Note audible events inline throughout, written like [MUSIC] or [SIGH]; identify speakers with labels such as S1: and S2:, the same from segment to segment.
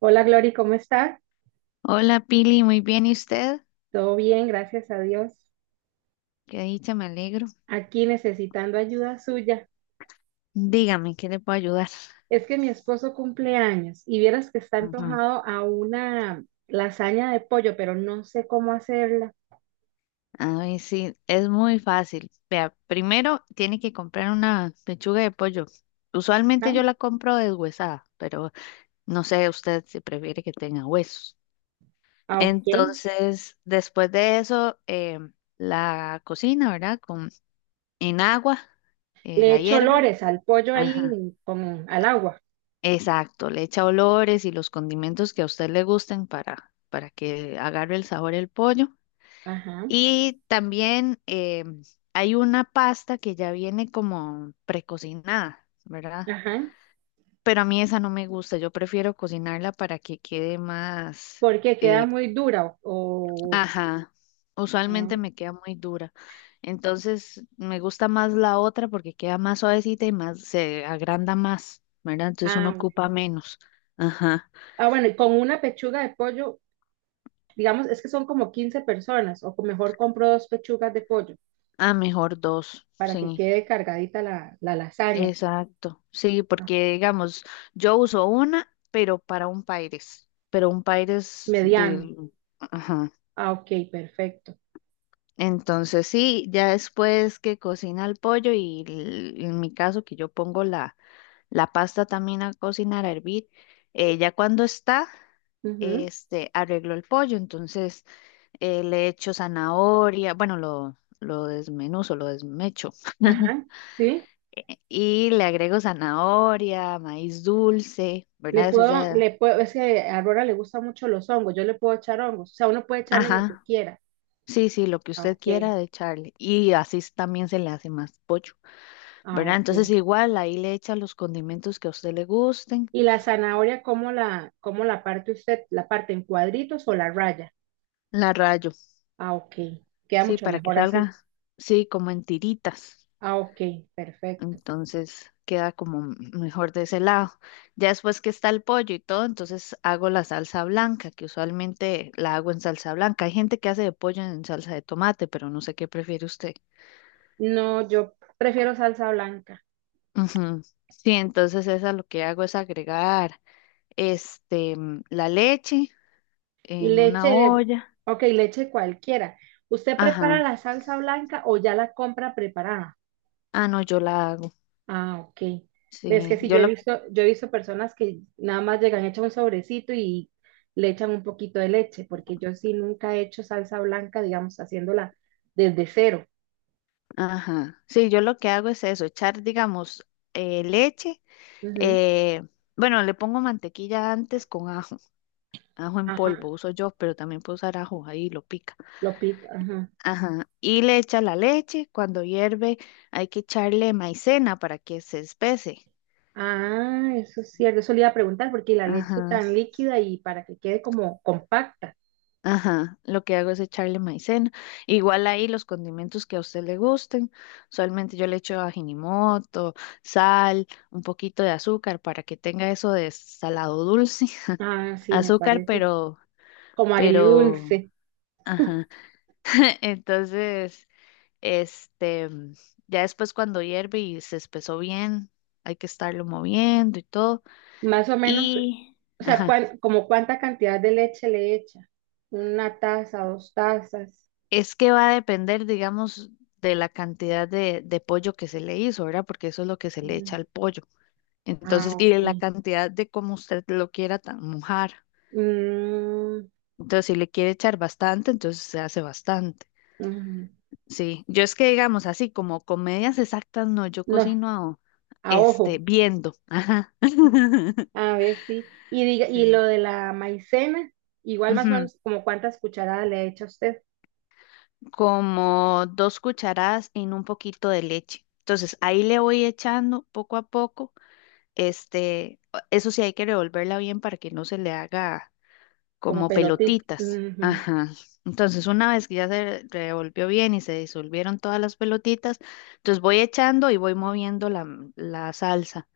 S1: Hola Glory, ¿cómo está?
S2: Hola Pili, muy bien. ¿Y usted?
S1: Todo bien, gracias a Dios.
S2: Qué dicha, me alegro.
S1: Aquí necesitando ayuda suya.
S2: Dígame, ¿qué le puedo ayudar?
S1: Es que mi esposo cumple años y vieras que está
S2: Ujú.
S1: antojado a una lasaña de pollo, pero no sé cómo hacerla.
S2: A ver, sí, es muy fácil. Vea, primero tiene que comprar una pechuga de pollo. Usualmente
S1: Ah,
S2: yo la compro deshuesada, pero no sé usted si prefiere que tenga huesos.
S1: ah, ok.
S2: Entonces, después de eso, la cocina, ¿verdad? En agua,
S1: Le
S2: la
S1: echo
S2: hierve.
S1: olores al pollo
S2: Ajá.
S1: ahí al agua.
S2: Exacto, le echa olores y los condimentos que a usted le gusten para que agarre el sabor el pollo.
S1: Ajá,
S2: Y también hay una pasta que ya viene como precocinada, ¿verdad?
S1: ajá.
S2: Pero a mí esa no me gusta, yo prefiero cocinarla para que quede más,
S1: Porque queda
S2: eh,
S1: muy dura
S2: ajá, usualmente
S1: ah,
S2: me queda muy dura. Entonces me gusta más la otra porque queda más suavecita y más, se agranda más, ¿verdad? Entonces uno
S1: ah, bueno.
S2: ocupa menos. Ajá.
S1: Ah, bueno, y con una pechuga de pollo, digamos, es que son como 15 personas, o mejor compro dos pechugas de pollo.
S2: Ah, mejor dos,
S1: Para que
S2: sí,
S1: quede cargadita la lasaña.
S2: exacto. Sí,
S1: Ah,
S2: porque digamos, yo uso una, pero para un Paires, pero un Paires
S1: mediano.
S2: del... Ajá.
S1: Ah, ok, perfecto.
S2: Entonces sí, ya después que cocina el pollo y en mi caso que yo pongo la pasta también a cocinar, a hervir, ya cuando está,
S1: Ujú.
S2: arreglo el pollo, entonces le echo zanahoria, bueno, lo desmenuzo, lo desmecho.
S1: Ajá,
S2: [LAUGHS]
S1: sí.
S2: Y le agrego zanahoria, maíz dulce,
S1: Le
S2: ¿verdad? Eso
S1: puedo,
S2: ya.
S1: le puedo, es que a Aurora le gustan mucho los hongos, yo le puedo echar hongos, o sea, uno puede echarle lo que
S2: Ajá.
S1: quiera.
S2: Sí, sí, lo que
S1: Ah,
S2: usted quiera
S1: ok,
S2: de echarle. Y así también se le hace más pollo,
S1: ah,
S2: ¿verdad?
S1: ok.
S2: Entonces igual ahí le echa los condimentos que a usted le gusten.
S1: ¿Y la zanahoria, cómo la parte usted? ¿La parte en cuadritos o la raya?
S2: La rayo,
S1: Ah, ok, queda
S2: sí,
S1: mucho
S2: para que
S1: mejor así.
S2: salga, sí, como en tiritas.
S1: Ah, ok, perfecto.
S2: Entonces queda como mejor de ese lado. Ya después que está el pollo y todo, entonces hago la salsa blanca, que usualmente la hago en salsa blanca. Hay gente que hace de pollo en salsa de tomate, pero no sé qué prefiere usted.
S1: No, yo prefiero salsa blanca.
S2: Ujú. Sí, entonces esa lo que hago es agregar la leche en una
S1: Leche,
S2: olla.
S1: ok, leche cualquiera. ¿Usted prepara
S2: Ajá.
S1: la salsa blanca o ya la compra preparada?
S2: Ah, no, yo la hago.
S1: Ah, ok. Ves que
S2: Sí,
S1: sí,
S2: yo
S1: yo he
S2: lo,
S1: visto, yo he visto personas que nada más llegan, echan un sobrecito y le echan un poquito de leche, porque yo sí nunca he hecho salsa blanca, digamos, haciéndola desde cero.
S2: ajá. Sí, yo lo que hago es eso, echar, digamos, leche.
S1: Ujú.
S2: eh, bueno, le pongo mantequilla antes con ajo, [LAUGHS] ajo en
S1: Ajá,
S2: polvo uso yo, pero también puedo usar ajo ahí, lo pica.
S1: lo pico, ajá.
S2: Ajá. Y le echa la leche. Cuando hierve, hay que echarle maicena para que se espese.
S1: Ah, eso es cierto, eso le iba a preguntar, porque la leche
S2: Ajá.
S1: tan líquida y para que quede como compacta.
S2: Ajá, lo que hago es echarle maicena. Igual ahí los condimentos que a usted le gusten. Usualmente yo le echo ajinimoto, sal, un poquito de azúcar para que tenga eso de salado dulce.
S1: Ah,
S2: [LAUGHS]
S1: sí, me
S2: Azúcar,
S1: parece
S2: pero,
S1: como
S2: pero,
S1: agridulce.
S2: ajá. [LAUGHS] Entonces, este, ya después cuando hierve y se espesó bien, hay que estarlo moviendo y todo.
S1: Más o menos,
S2: Y,
S1: o sea,
S2: ajá.
S1: como cuánta cantidad de leche le echa. 1 taza, 2 tazas.
S2: Es que va a depender, digamos, de la cantidad de pollo que se le hizo, ¿verdad? Porque eso es lo que se le echa
S1: Ujú.
S2: al pollo.
S1: Ah,
S2: Entonces, y de la
S1: ok.
S2: cantidad de cómo usted lo quiera mojar.
S1: Mm,
S2: Entonces, si le quiere echar bastante, entonces se hace bastante.
S1: ujú.
S2: Sí, yo es que, digamos, así como comedias exactas, no, yo
S1: No,
S2: cocino,
S1: a ojo.
S2: viendo. Ajá. [LAUGHS]
S1: A ver, sí. Y diga, y lo
S2: Sí.
S1: de la maicena, igual más o
S2: Ujú.
S1: menos como cuántas cucharadas le echa usted,
S2: Como 2 cucharadas en un poquito de leche. Entonces, ahí le voy echando poco a poco. Este, eso sí hay que revolverla bien para que no se le haga
S1: como
S2: como
S1: pelotita.
S2: pelotitas.
S1: Ujú.
S2: Ajá. Entonces, una vez que ya se revolvió bien y se disolvieron todas las pelotitas, entonces voy echando y voy moviendo la salsa.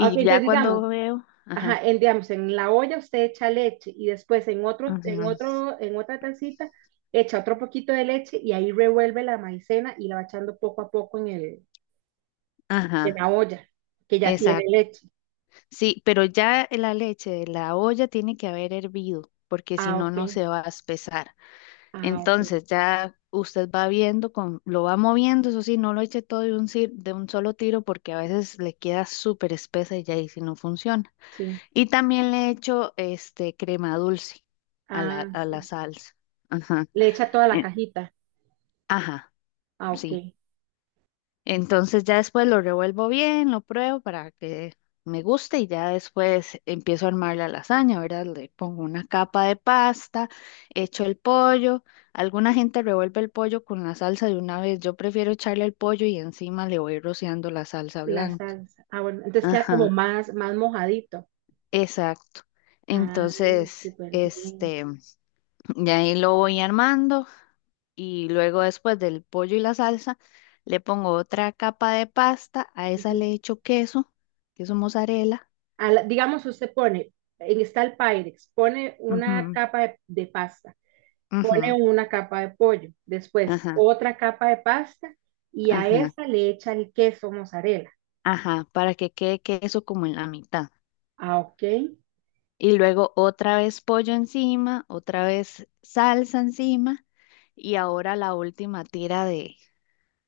S1: Ok,
S2: ya
S1: entonces digamos,
S2: cuando veo,
S1: ajá,
S2: ajá,
S1: en, digamos, en la olla usted echa leche y después en otro,
S2: ujú,
S1: en otra tacita echa otro poquito de leche y ahí revuelve la maicena y la va echando poco a poco en
S2: ajá,
S1: la olla, que ya tiene
S2: exacto.
S1: leche.
S2: Sí, pero ya la leche de la olla tiene que haber hervido, porque si
S1: Ah,
S2: no,
S1: ok.
S2: no se va a espesar.
S1: Ah, ok.
S2: Entonces ya usted va viendo, con, lo va moviendo, eso sí, no lo eche todo de un, de un solo tiro porque a veces le queda súper espesa y ya ahí sí no funciona.
S1: Sí.
S2: Y también le echo este crema dulce a
S1: Ah,
S2: a la
S1: sí.
S2: salsa. Ajá.
S1: Le echa toda la
S2: eh,
S1: cajita.
S2: ajá,
S1: Ah,
S2: sí.
S1: ok.
S2: Entonces ya después lo revuelvo bien, lo pruebo para que me guste y ya después empiezo a armar la lasaña, ¿verdad? Le pongo una capa de pasta, echo el pollo. Alguna gente revuelve el pollo con la salsa de una vez. Yo prefiero echarle el pollo y encima le voy rociando la salsa
S1: La
S2: blanca.
S1: salsa. Ah, bueno. Entonces queda como
S2: Ajá,
S1: más, más mojadito.
S2: exacto.
S1: Ah,
S2: Entonces,
S1: súper bien.
S2: ya ahí lo voy armando. Y luego después del pollo y la salsa, le pongo otra capa de pasta, a esa
S1: Ujú.
S2: le echo queso, queso mozzarella,
S1: Digamos, usted pone, en está el Pyrex, pone una
S2: ujú,
S1: capa de pasta. Pone
S2: ujú,
S1: una capa de pollo, después
S2: ajá,
S1: otra capa de pasta y a
S2: ajá,
S1: esa le echa el queso mozzarella,
S2: ajá, para que quede queso como en la mitad.
S1: ah, ok,
S2: Y luego otra vez pollo encima, otra vez salsa encima y ahora la última tira de,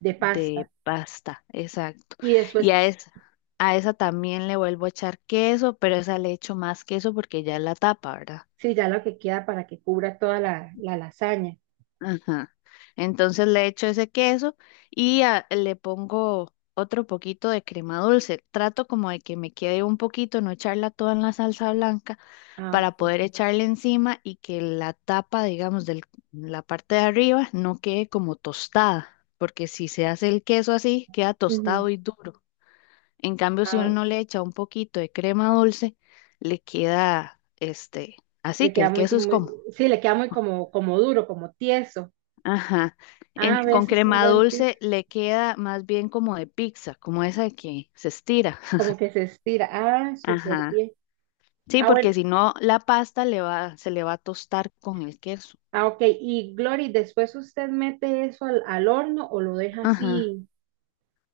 S1: de pasta.
S2: pasta, exacto.
S1: Y
S2: Y
S1: después,
S2: a esa, también le vuelvo a echar queso, pero esa le echo más queso porque ya es la tapa, ¿verdad?
S1: sí, ya lo que queda para que cubra toda la lasaña.
S2: Ajá. Entonces le echo ese queso y le pongo otro poquito de crema dulce. Trato como de que me quede un poquito, no echarla toda en la salsa blanca
S1: Ah,
S2: para
S1: ok.
S2: poder echarle encima y que la tapa, digamos, de la parte de arriba no quede como tostada, porque si se hace el queso así, queda tostado
S1: Ujú.
S2: y duro. En cambio, si
S1: Ah,
S2: uno le echa un poquito de crema dulce, le queda así
S1: le
S2: que
S1: queda
S2: el
S1: muy,
S2: queso es
S1: muy,
S2: como.
S1: sí, le queda muy como duro, como tieso.
S2: Ajá.
S1: Ah, a
S2: Con
S1: veces es un
S2: crema
S1: buen tip,
S2: dulce le queda más bien como de pizza, como esa de que se estira. [LAUGHS]
S1: como que se estira. Ah, súper
S2: Ajá.
S1: bien.
S2: Sí,
S1: Ah, bueno.
S2: porque si no, la pasta le va, se le va a tostar con el queso.
S1: Ah, ok. Y Glory, después usted mete eso al horno o lo deja
S2: Ajá.
S1: así.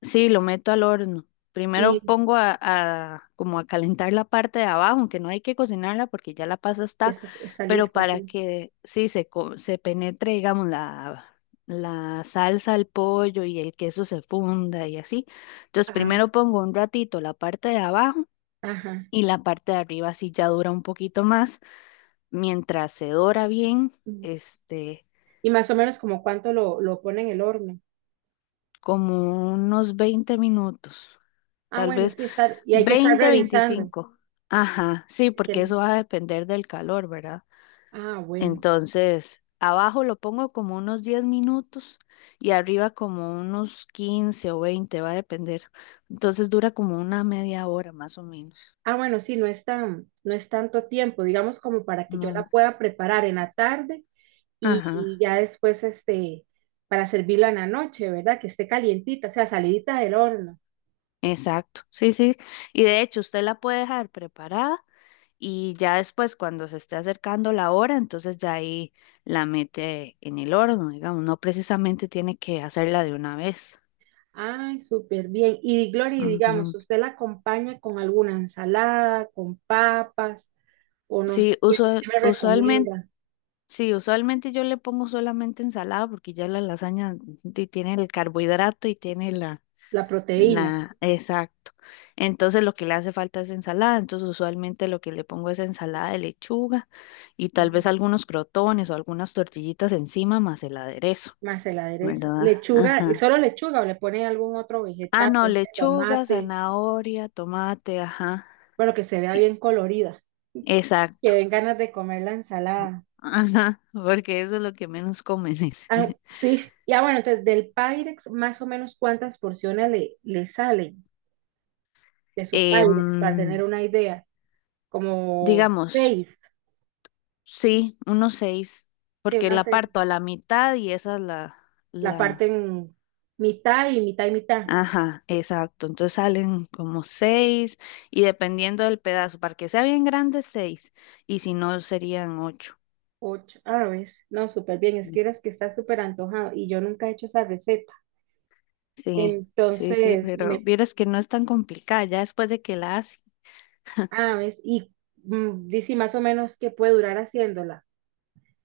S2: Sí, lo meto al horno. Primero pongo a, como a calentar la parte de abajo, aunque no hay que cocinarla porque ya la pasa
S1: Ya
S2: está,
S1: está
S2: pero
S1: lista,
S2: para
S1: sí.
S2: que sí se, se penetre, digamos, la salsa al pollo y el queso se funda y así. Entonces,
S1: Ah,
S2: primero pongo un ratito la parte de abajo
S1: ajá.
S2: y la parte de arriba sí ya dura un poquito más, mientras se dora bien,
S1: Mm.
S2: este,
S1: Y más o menos como cuánto lo pone en el horno.
S2: como unos 20 minutos.
S1: Ah,
S2: Tal
S1: bueno,
S2: vez
S1: sí, está, y hay que estar
S2: 20,
S1: revisando.
S2: 25. Ajá, sí, porque
S1: que-
S2: eso va a depender del calor, ¿verdad?
S1: ah, bueno.
S2: Entonces, abajo lo pongo como unos 10 minutos y arriba como unos 15 o 20, va a depender. Entonces dura como una media hora más o menos.
S1: Ah, bueno, sí, no es tan, no es tanto tiempo, digamos como para que yo la
S2: No.
S1: pueda preparar en la tarde y,
S2: Ajá,
S1: y ya después, para servirla en la noche, ¿verdad? Que esté calientita, o sea, salidita del horno.
S2: exacto. Sí, sí. Y de hecho, usted la puede dejar preparada y ya después, cuando se esté acercando la hora, entonces ya ahí la mete en el horno, digamos, no precisamente tiene que hacerla de una vez.
S1: Ay, súper bien. Y Glory, digamos,
S2: Ujú.
S1: ¿usted la acompaña con alguna ensalada, con papas, o no sé
S2: Sí,
S1: qué, qué me
S2: usualmente,
S1: recomienda?
S2: sí, usualmente yo le pongo solamente ensalada porque ya la lasaña tiene el carbohidrato y tiene
S1: La proteína,
S2: la, exacto. Entonces lo que le hace falta es ensalada, entonces usualmente lo que le pongo es ensalada de lechuga y tal vez
S1: ujú,
S2: algunos crotones o algunas tortillitas encima más el aderezo,
S1: más el aderezo.
S2: ¿verdad?
S1: Lechuga, ¿y
S2: Ajá.
S1: solo lechuga o le pone algún otro
S2: Ah,
S1: vegetal,
S2: no,
S1: un
S2: lechuga,
S1: tomate,
S2: zanahoria, tomate, ajá.
S1: bueno, que se vea bien colorida, que
S2: Exacto.
S1: den ganas de comer la ensalada?
S2: Ajá, porque eso es lo que menos comes.
S1: Ah,
S2: [LAUGHS]
S1: sí, ya bueno, entonces del Pyrex, más o menos cuántas porciones le salen de su
S2: Eh,
S1: Pyrex para
S2: mm,
S1: tener una idea, como
S2: digamos,
S1: seis.
S2: sí, unos seis,
S1: Sí,
S2: porque
S1: unas
S2: la
S1: seis,
S2: parto a la mitad y esa es
S1: la parte
S2: la,
S1: en mitad y mitad y mitad.
S2: ajá, exacto. Entonces salen como seis y dependiendo del pedazo, para que sea bien grande, seis, y si no, serían ocho.
S1: Ocho, ah, ves, no, súper bien, es que eres que está súper antojado y yo nunca he hecho esa receta.
S2: Sí, sí, sí,
S1: Entonces,
S2: pero vieras que no es tan complicada ya después de que la hace.
S1: ah, ves, y dice más o menos que puede durar haciéndola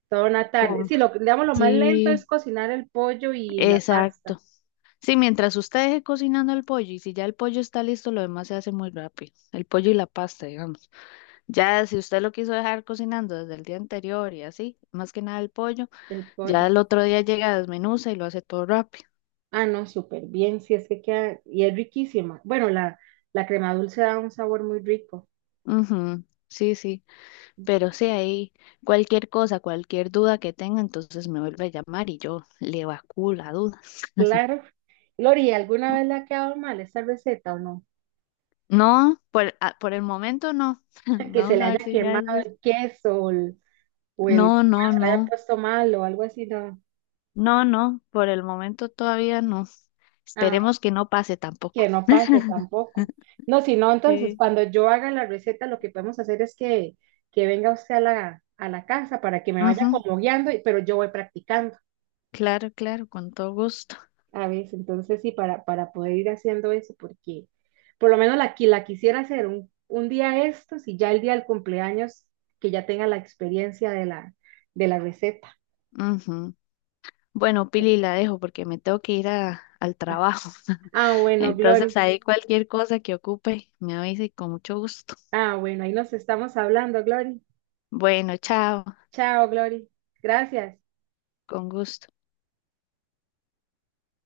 S1: toda una tarde.
S2: Con...
S1: Sí, lo, digamos, lo más lento es
S2: Sí,
S1: cocinar el pollo y la pasta
S2: exacto. Sí, mientras usted deje cocinando el pollo y si ya el pollo está listo, lo demás se hace muy rápido. El pollo y la pasta, digamos. Ya si usted lo quiso dejar cocinando desde el día anterior y así, más que nada el pollo,
S1: del
S2: ya
S1: pollo.
S2: el otro día llega, desmenuza y lo hace todo rápido.
S1: Ah, no, súper bien, sí, es que queda, y es riquísima. Bueno, la crema dulce da un sabor muy rico,
S2: Ujú, sí, sí, pero sí, ahí cualquier cosa, cualquier duda que tenga, entonces me vuelve a llamar y yo le evacúo la duda.
S1: claro. Lori, ¿alguna vez le ha quedado mal esa receta o no?
S2: No, por, por el momento no. [LAUGHS]
S1: Que se
S2: Vamos
S1: le
S2: a ver
S1: haya
S2: si ya
S1: quemado
S2: después.
S1: el queso o el,
S2: No,
S1: pollo
S2: no,
S1: se le haya
S2: no.
S1: puesto mal o algo así, no.
S2: No, no, por el momento todavía no.
S1: Ah,
S2: Esperemos que no pase tampoco.
S1: que no pase tampoco. No, si no, entonces
S2: Sí.
S1: cuando yo haga la receta, lo que podemos hacer es que venga usted a la casa para que me vaya
S2: Ujú,
S1: como guiando, pero yo voy practicando
S2: claro, claro, con todo gusto.
S1: a veces. Entonces, sí, para poder ir haciendo eso, porque por lo menos la, la quisiera hacer un día estos y ya el día del cumpleaños, que ya tenga la experiencia de la receta.
S2: Ujú. Bueno, Pili, la dejo porque me tengo que ir al trabajo. [LAUGHS]
S1: Ah, bueno,
S2: Entonces,
S1: Gloria.
S2: ahí cualquier cosa que ocupe, me avise con mucho gusto.
S1: Ah, bueno, ahí nos estamos hablando, Glory.
S2: Bueno, chao,
S1: Chao, Glory. Gracias.
S2: con gusto.